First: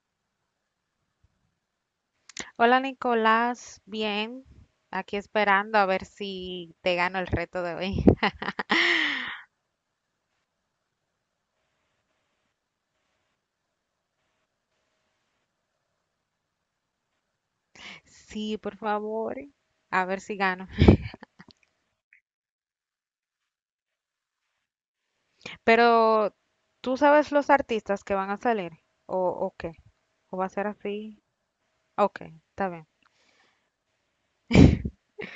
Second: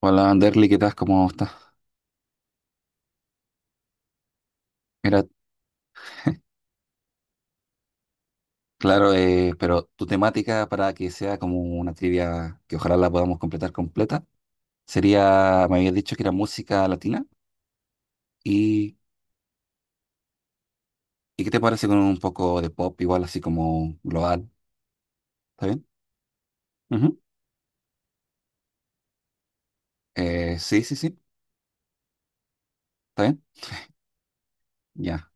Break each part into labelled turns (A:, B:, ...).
A: Hola, Anderly, ¿qué tal? ¿Cómo estás?
B: Hola Nicolás, bien, aquí
A: Mira,
B: esperando a ver si te gano el reto de hoy.
A: claro, pero tu temática para que sea como una trivia que ojalá la podamos completar completa sería, me habías dicho que era música latina
B: Sí, por
A: y,
B: favor, a ver si gano.
A: ¿y qué te parece con un poco de pop igual así como global? ¿Está bien?
B: Pero, ¿tú
A: Ujú.
B: sabes los artistas que van a salir? ¿O qué? ¿O va a ser
A: Sí, sí, sí,
B: así? Ok, está bien.
A: ¿está bien? Ya.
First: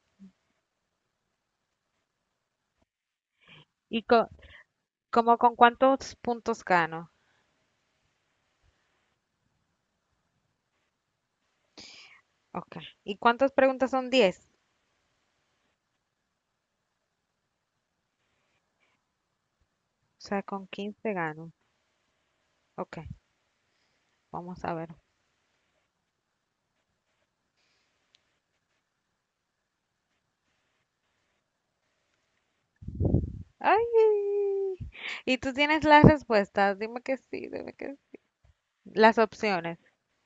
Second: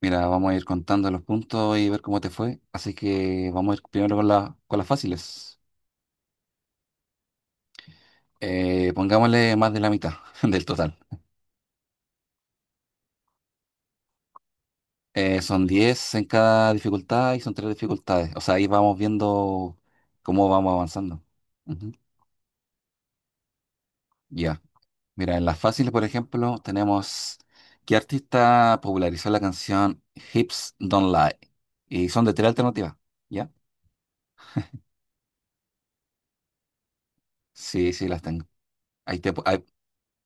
A: Mira, vamos a ir contando los puntos y ver cómo te fue. Así que vamos a ir
B: ¿Y
A: primero con la, con las
B: como con
A: fáciles.
B: cuántos puntos gano?
A: Pongámosle más de la mitad del total.
B: Ok. ¿Y cuántas preguntas son 10?
A: Son 10 en cada dificultad y son tres dificultades. O sea, ahí vamos viendo
B: O sea,
A: cómo
B: con
A: vamos
B: 15
A: avanzando.
B: gano.
A: Ujú.
B: Ok,
A: Ya.
B: vamos a ver.
A: Mira, en las fáciles, por ejemplo, tenemos ¿qué artista popularizó la canción Hips Don't Lie? Y son de tres alternativas. ¿Ya?
B: ¡Ay! ¿Y tú tienes las respuestas? Dime que sí, dime
A: Sí,
B: que
A: sí,
B: sí.
A: las tengo.
B: Las
A: Ahí te, pu- ahí-
B: opciones.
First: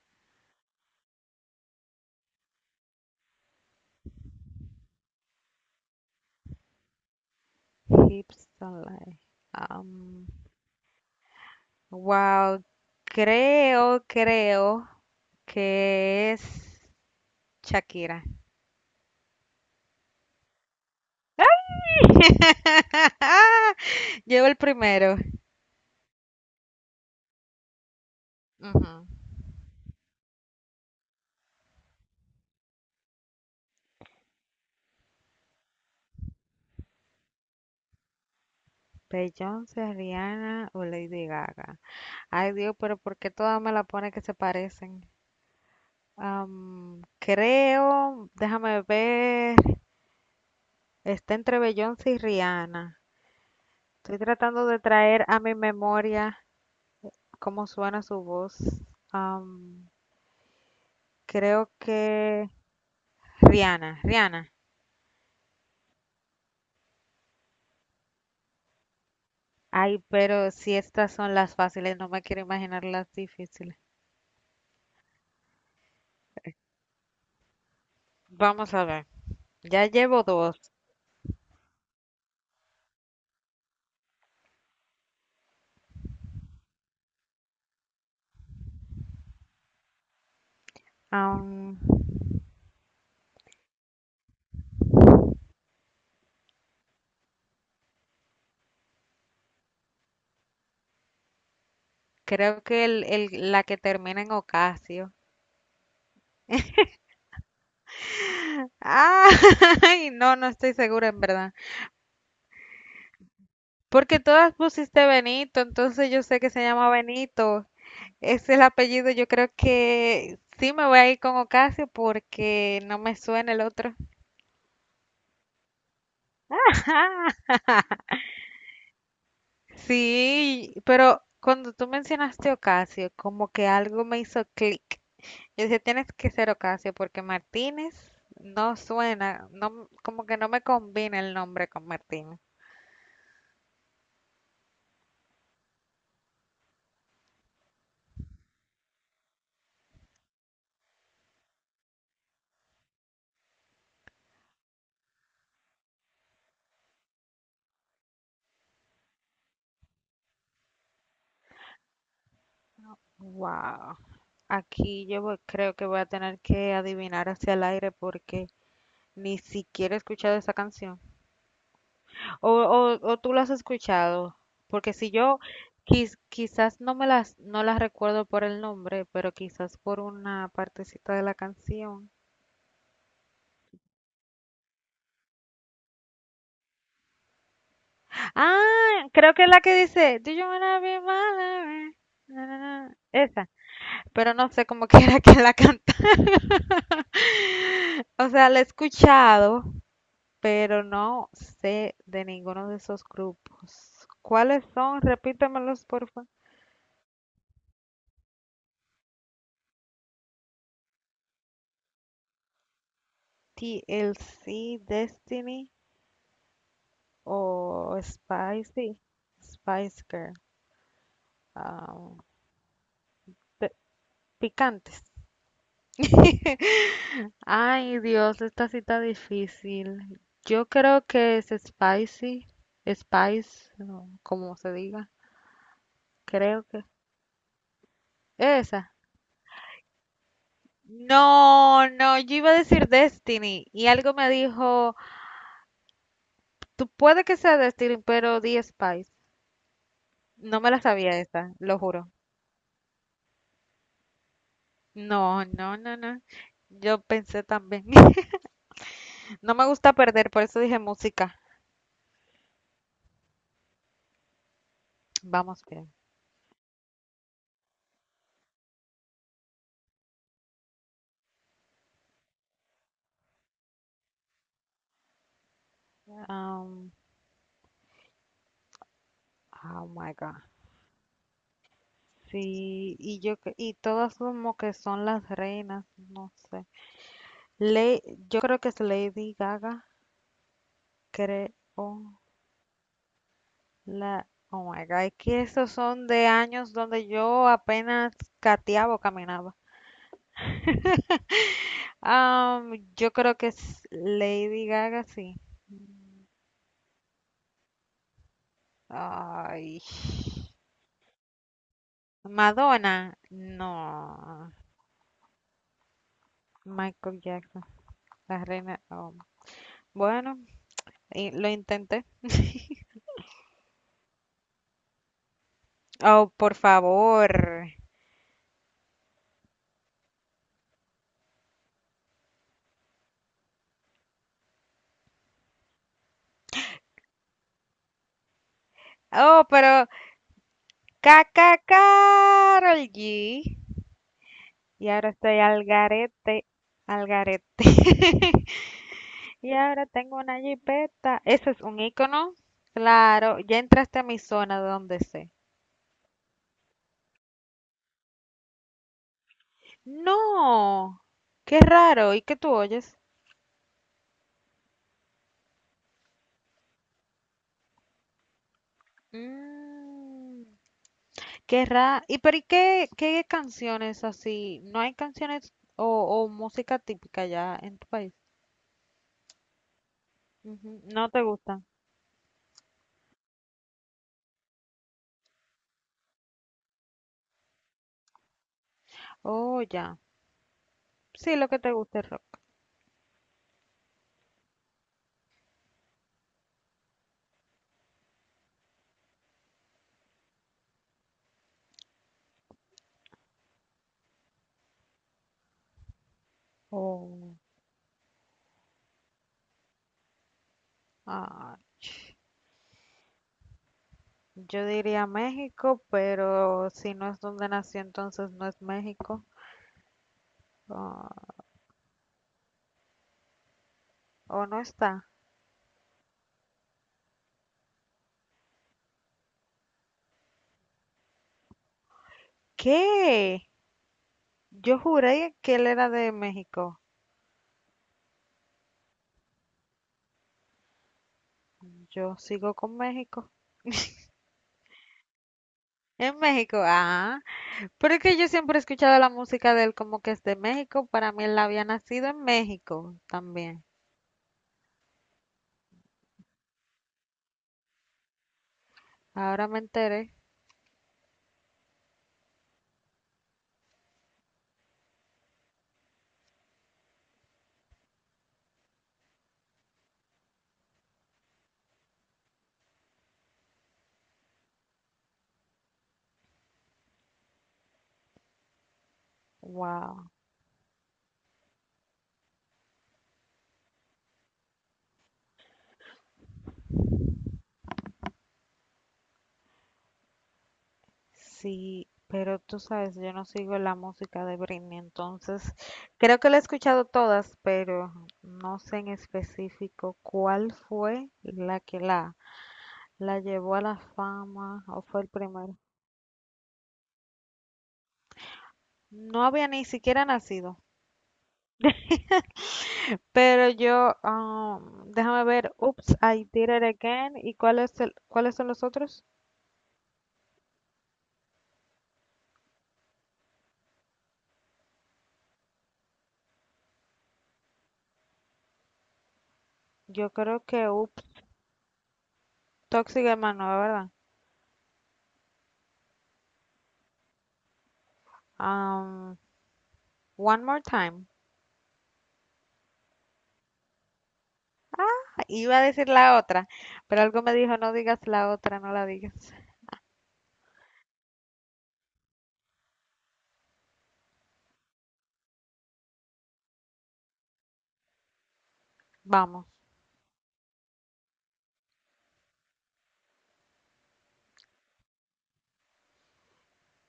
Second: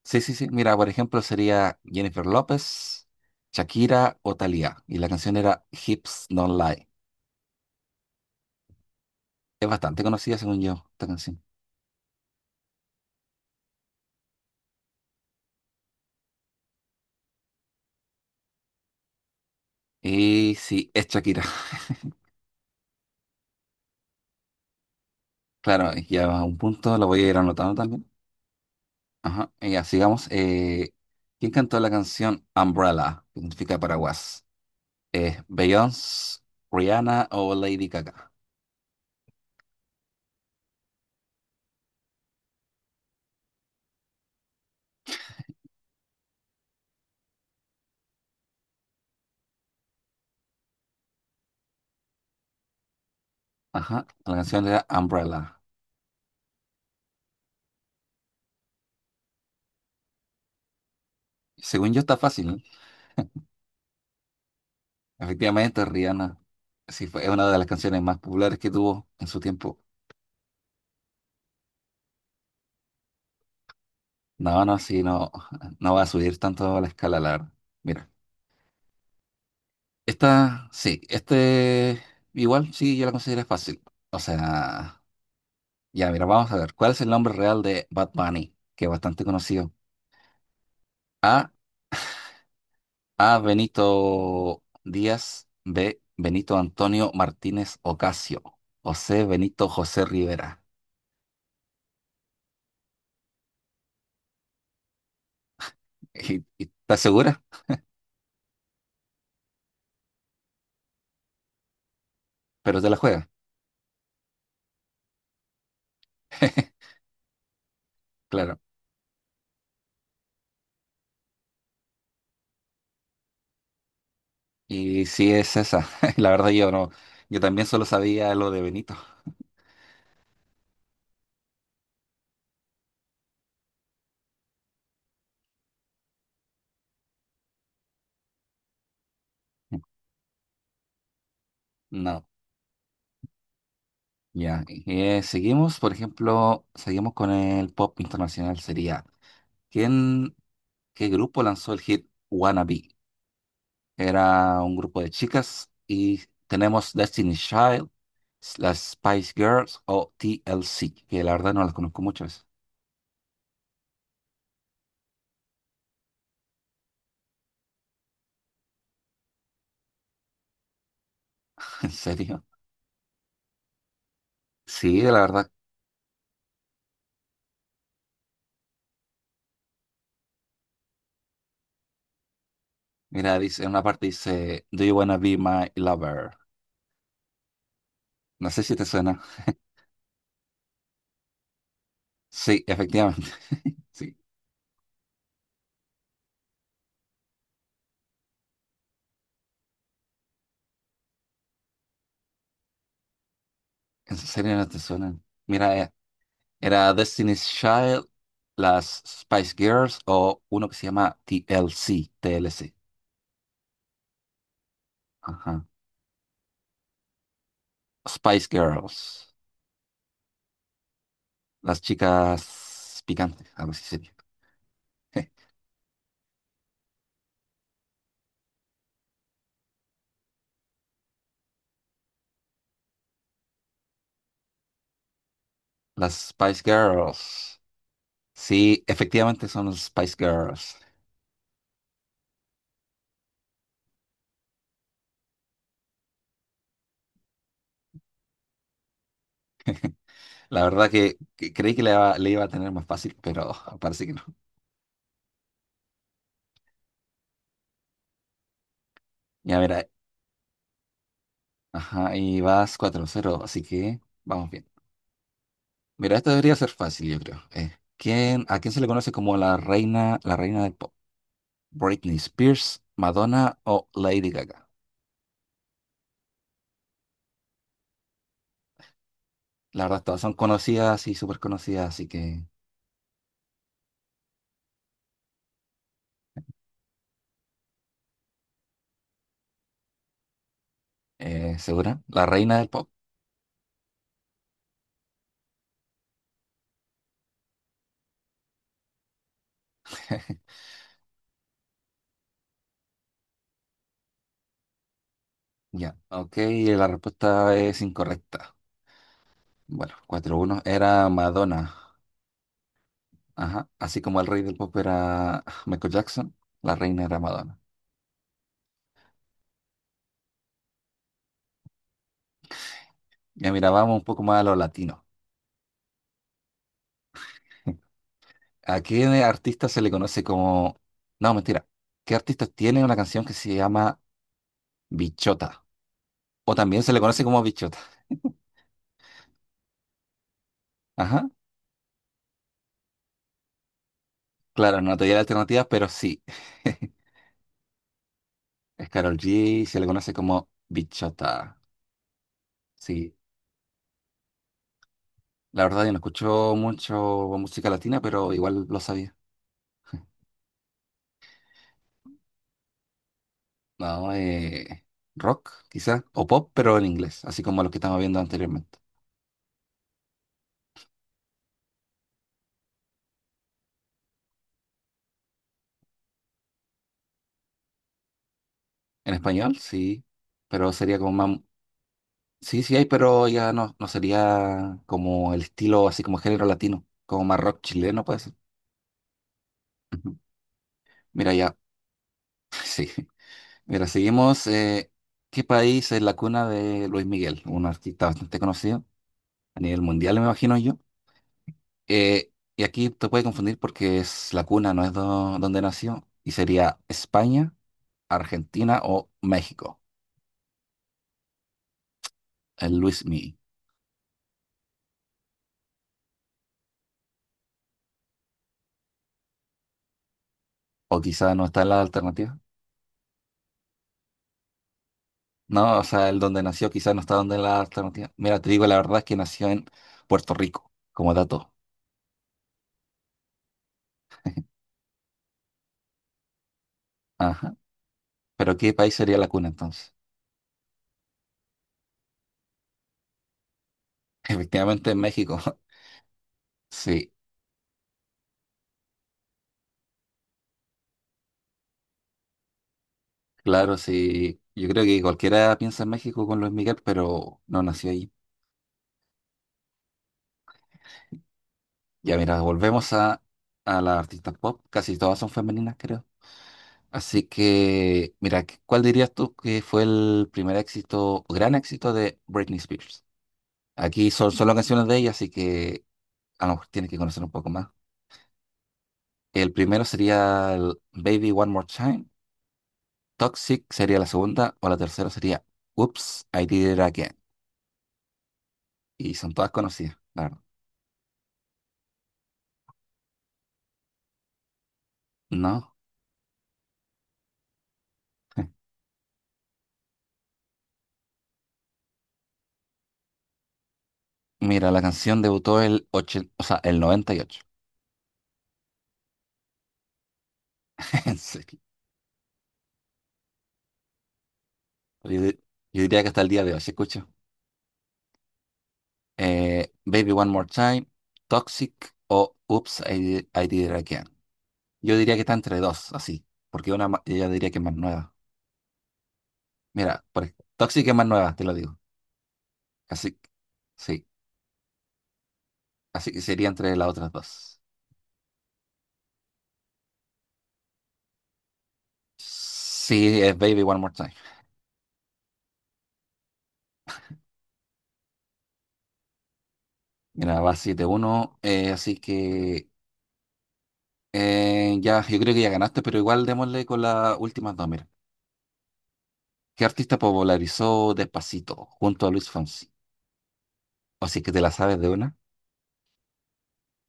A: sí, sí, sí. Mira, por ejemplo, sería Jennifer López, Shakira o Thalía. Y la canción era Hips Don't Lie.
B: Hips Don't Lie.
A: Es bastante
B: Am,
A: conocida, según yo, esta canción.
B: wow, creo que es Shakira.
A: Y sí, es Shakira.
B: Llevo el primero.
A: Claro, ya a un punto lo voy a ir anotando también.
B: Ujú.
A: Ajá, y ya sigamos. ¿Quién cantó la canción Umbrella, que significa paraguas? ¿Beyoncé, Rihanna o Lady Gaga?
B: Beyoncé, Rihanna o Lady Gaga. Ay Dios, pero ¿por qué todas me la pone que se parecen? Creo, déjame ver, está entre Beyoncé y Rihanna.
A: Ajá,
B: Estoy
A: la canción
B: tratando de
A: era
B: traer a mi
A: Umbrella.
B: memoria cómo suena su voz. Am, Creo
A: Según yo está
B: que
A: fácil, ¿eh?
B: Rihanna, Rihanna.
A: Efectivamente, Rihanna. Sí, fue una de las canciones más populares que tuvo en su tiempo.
B: Ay, pero si estas son las fáciles, no me quiero imaginar las difíciles.
A: No, no, sí, no, no va a subir tanto la escala, la verdad. Mira,
B: Vamos a ver. Ya llevo dos.
A: esta, sí, este, igual sí, yo la considero fácil. O sea... Ya, mira, vamos a ver. ¿Cuál es el nombre real de Bad Bunny? Que es bastante conocido. A.
B: Am,
A: A. Benito Díaz. B. Benito Antonio Martínez Ocasio. O C. Benito José Rivera.
B: creo que la que termina en Ocasio.
A: ¿Y, estás segura?
B: Ah, Ay, no, no estoy segura en verdad.
A: Pero te la juega.
B: Porque todas pusiste Benito, entonces yo sé que se llama Benito. Ese es
A: Claro.
B: el apellido. Yo creo que sí me voy a ir con Ocasio porque no me suena el otro.
A: Y sí es esa. La verdad yo no. Yo también solo sabía lo de Benito.
B: Sí, pero cuando tú mencionaste Ocasio, como que algo me hizo clic. Yo dije, tienes que ser Ocasio porque Martínez no suena, no, como que no me combina el nombre con
A: No.
B: Martínez.
A: Ya. Seguimos, por ejemplo, seguimos con el pop internacional. Sería, ¿quién, qué grupo lanzó el hit Wannabe? Era un grupo de chicas y tenemos Destiny Child, las Spice Girls o TLC, que la verdad no las conozco muchas.
B: Wow. Creo que voy a tener que adivinar hacia el aire porque ni siquiera he escuchado esa canción.
A: ¿En serio?
B: O tú la has escuchado, porque
A: Sí,
B: si
A: la
B: yo
A: verdad.
B: quizás no las recuerdo por el nombre, pero quizás por una partecita de la canción.
A: Mira, dice, en una parte dice, Do you wanna be my lover? No sé si te
B: Ah,
A: suena.
B: creo que es la que dice, Do you wanna be my lover? Na, na,
A: Sí,
B: na.
A: efectivamente.
B: Esa,
A: Sí,
B: pero no sé cómo que era que la canta. O sea, la he escuchado, pero no sé de ninguno de esos grupos.
A: en serio
B: ¿Cuáles
A: no te
B: son?
A: suenan. Mira,
B: Repítemelos, por favor.
A: era Destiny's Child, las Spice Girls o uno que se llama TLC, TLC.
B: TLC,
A: Ajá.
B: Destiny o
A: Spice
B: Spicy,
A: Girls,
B: Spice Girl.
A: las
B: Ah,
A: chicas picantes, algo
B: pe-
A: así.
B: picantes. Ay, Dios, esta cita difícil. Yo creo que es Spicy, Spice, no, como se diga.
A: Las Spice
B: Creo que
A: Girls. Sí,
B: esa.
A: efectivamente son los Spice Girls.
B: No, no, yo iba a decir Destiny y algo me dijo, tú puede que sea Destiny, pero di Spice. No
A: La
B: me la
A: verdad
B: sabía
A: que
B: esa,
A: creí
B: lo
A: que
B: juro.
A: le iba a tener más fácil, pero parece que no.
B: No, no, no, no. Yo pensé también. No
A: Ya,
B: me
A: mira,
B: gusta perder, por eso dije música.
A: ajá, y vas 4-0, así que vamos bien.
B: Vamos bien.
A: Mira, esto debería ser fácil, yo creo. ¿Quién, a quién se le conoce como la reina del pop? ¿Britney Spears, Madonna o Lady Gaga?
B: Um,
A: La
B: oh
A: verdad,
B: my
A: todas son
B: God.
A: conocidas y súper conocidas, así que,
B: Sí, y y todas como que son las reinas, no sé. Le, yo creo que es Lady Gaga, creo
A: ¿segura? La reina del pop.
B: la Oh my God, es que esos son de años donde yo apenas gateaba o caminaba. Yo creo que es Lady Gaga, sí.
A: Ya, ok, la respuesta es incorrecta.
B: Ay.
A: Bueno, 4-1 era Madonna.
B: Madonna,
A: Ajá. Así como el rey
B: no.
A: del pop era Michael Jackson, la reina era
B: Michael
A: Madonna.
B: Jackson, la reina. Oh, bueno, y lo intenté.
A: Ya mira, vamos un poco más a lo latino.
B: Oh, por favor.
A: ¿A qué artista se le conoce como... No, mentira. ¿Qué artista tiene una canción que se llama Bichota? O también se le conoce como Bichota.
B: Oh, pero
A: Ajá.
B: Caca Carol G.
A: Claro,
B: Y
A: no te
B: ahora
A: di
B: estoy al
A: alternativas, pero sí.
B: garete, al garete.
A: Es Karol
B: Y
A: G, se
B: ahora
A: le conoce
B: tengo una
A: como
B: jipeta. Eso
A: Bichota.
B: es un icono.
A: Sí.
B: Claro, ya entraste a mi zona de donde sé.
A: La verdad, yo no escucho mucho música latina, pero igual lo sabía.
B: No, qué raro. ¿Y qué tú oyes?
A: No, rock, quizás, o pop, pero en inglés, así como los que estamos viendo anteriormente.
B: Mm, qué raro. ¿Y pero qué canciones así? ¿No hay canciones o música típica ya en tu país?
A: En español, sí, pero
B: Ujú,
A: sería
B: no
A: como
B: te
A: más...
B: gustan.
A: Sí, sí hay, pero ya no, no sería como el estilo, así como género latino, como más rock chileno puede ser.
B: Oh, ya.
A: Ujú. Mira,
B: Sí, lo
A: ya,
B: que te gusta es rock.
A: sí. Mira, seguimos. ¿Qué país es la cuna de Luis Miguel? Un artista bastante conocido a nivel mundial, me imagino yo. Y aquí te puede confundir porque es la cuna, no es donde nació, y sería
B: Oh.
A: España, Argentina o México,
B: Ah,
A: el Luis Miguel.
B: yo diría México, pero si no es donde nació, entonces no es México.
A: O quizá
B: Ah,
A: no está en la alternativa.
B: o no está.
A: No, o sea, el donde nació quizá no está donde en la alternativa. Mira, te digo la verdad es que nació en Puerto Rico, como dato.
B: ¿Qué? Yo juré que él era de México.
A: Ajá. Pero ¿qué país sería la cuna entonces?
B: Yo sigo con México.
A: Efectivamente en México.
B: En México,
A: Sí,
B: ah. Pero es que yo siempre he escuchado la música de él como que es de México. Para mí él había nacido en México también.
A: claro, sí. Yo creo que cualquiera piensa en México con Luis Miguel, pero no nació ahí.
B: Ahora me enteré.
A: Ya mira, volvemos a las artistas pop. Casi todas son femeninas, creo. Así que, mira, ¿cuál dirías tú que fue el primer éxito, o gran éxito de Britney Spears? Aquí son solo canciones de ella, así que a lo mejor tienes que conocer un poco más. El primero
B: Wow.
A: sería el Baby One More Time, Toxic sería la segunda, o la tercera sería Oops, I Did It Again. Y son todas conocidas, la verdad.
B: Sí, pero tú sabes, yo no sigo la música de Britney, entonces
A: ¿No?
B: creo que la he escuchado todas, pero no sé en específico cuál fue la llevó a la fama
A: Mira, la
B: o fue el
A: canción
B: primero.
A: debutó o sea, el 98.
B: No había ni siquiera nacido,
A: En serio.
B: pero yo, ah,
A: Yo,
B: déjame
A: di-
B: ver,
A: yo
B: Oops,
A: diría que hasta el
B: I
A: día
B: Did
A: de hoy
B: It
A: se escucha.
B: Again, ¿y cuál es cuáles son los otros?
A: Baby One More Time, Toxic o Oops, I Did It Again. Yo diría que está entre dos, así, porque yo diría que es más nueva. Mira,
B: Yo creo que
A: Toxic es
B: Oops,
A: más nueva, te lo digo.
B: Toxic
A: Así, que-
B: Hermano, ¿verdad?
A: sí, así que sería entre las otras dos.
B: Um, One More Time.
A: Sí, es Baby One More Time.
B: Iba a decir la otra, pero algo me dijo, no digas la otra, no la digas.
A: Mira, va 7-1, así que ya, yo creo que ya ganaste, pero igual démosle con las últimas dos, mira.
B: Vamos,
A: ¿Qué artista popularizó Despacito junto a Luis Fonsi? O si es que te la sabes de una,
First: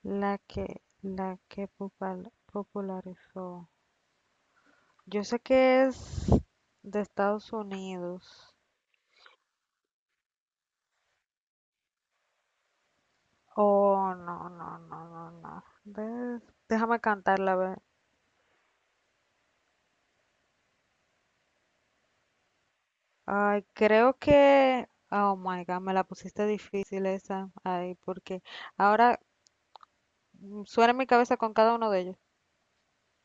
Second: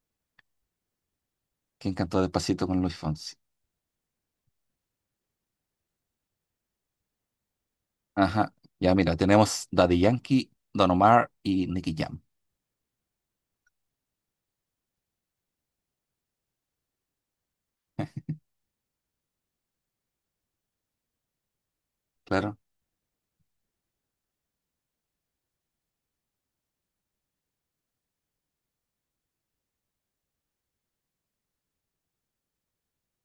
B: la que
A: ¿quién cantó Despacito con Luis Fonsi?
B: popularizó. Yo sé que es de Estados
A: Ajá.
B: Unidos.
A: Ya, mira, tenemos Daddy Yankee, Don Omar y Nicky Jam.
B: Oh, no, no, no, no, no. Déjame cantarla, a ver.
A: Claro.
B: Ay, creo que... Oh my God, me la pusiste difícil esa. Ay, porque ahora suena en mi cabeza con cada uno de ellos.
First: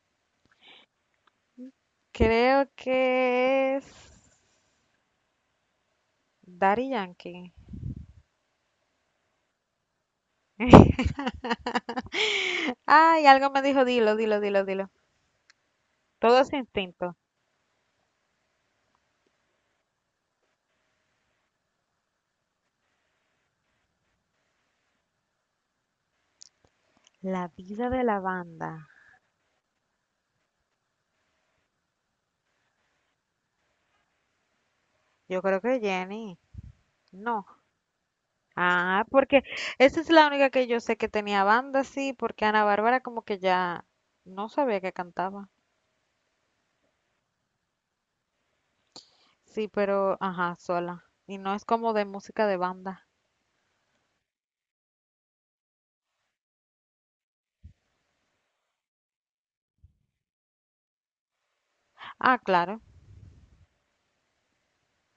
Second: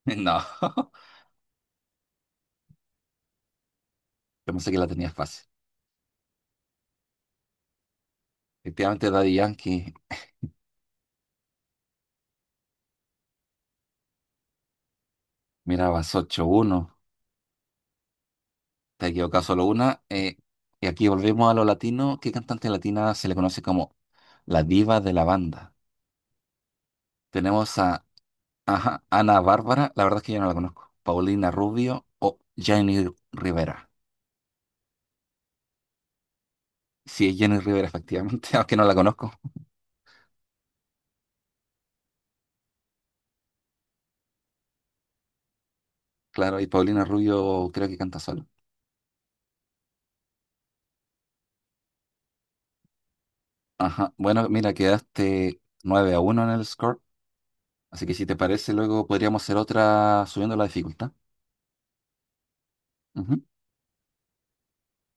A: No,
B: Creo que es
A: yo pensé que la tenía fácil.
B: Daddy Yankee.
A: Efectivamente, Daddy Yankee,
B: Ay, algo me dijo, dilo, dilo, dilo, dilo.
A: mira, vas
B: Todo es
A: 8-1.
B: instinto.
A: Te equivocado solo una. Y aquí volvemos a lo latino. ¿Qué cantante latina se le conoce como la diva de la banda?
B: La
A: Tenemos
B: vida de
A: a
B: la banda.
A: ajá, Ana Bárbara, la verdad es que yo no la conozco. Paulina Rubio o Jenny Rivera.
B: Yo creo que Jenny.
A: Sí, es
B: No.
A: Jenny Rivera, efectivamente, aunque no la
B: Ah,
A: conozco.
B: porque esa es la única que yo sé que tenía banda, sí, porque Ana Bárbara como que ya no sabía que cantaba.
A: Claro, y Paulina Rubio creo que canta sola.
B: Sí, pero, ajá, sola. Y no es como de música de banda.
A: Ajá. Bueno, mira, quedaste 9-1 en el score. Así que si te parece, luego podríamos hacer otra subiendo la dificultad.
B: Ah, claro.
A: Ujú.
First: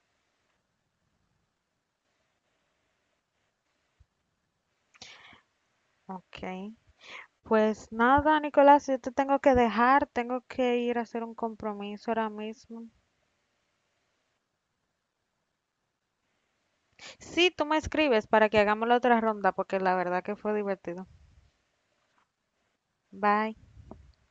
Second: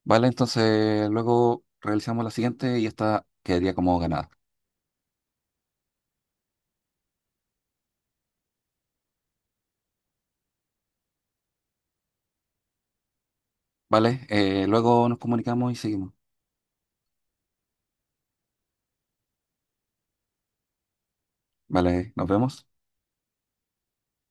A: Vale, entonces luego realizamos la siguiente y esta quedaría como ganada.
B: Ok. Pues nada, Nicolás, yo te tengo que dejar, tengo que ir a hacer un compromiso ahora mismo.
A: Vale, luego nos comunicamos y seguimos.
B: Sí, tú me escribes para que hagamos la otra ronda porque la verdad que fue divertido.
A: Vale, nos vemos.
B: Bye.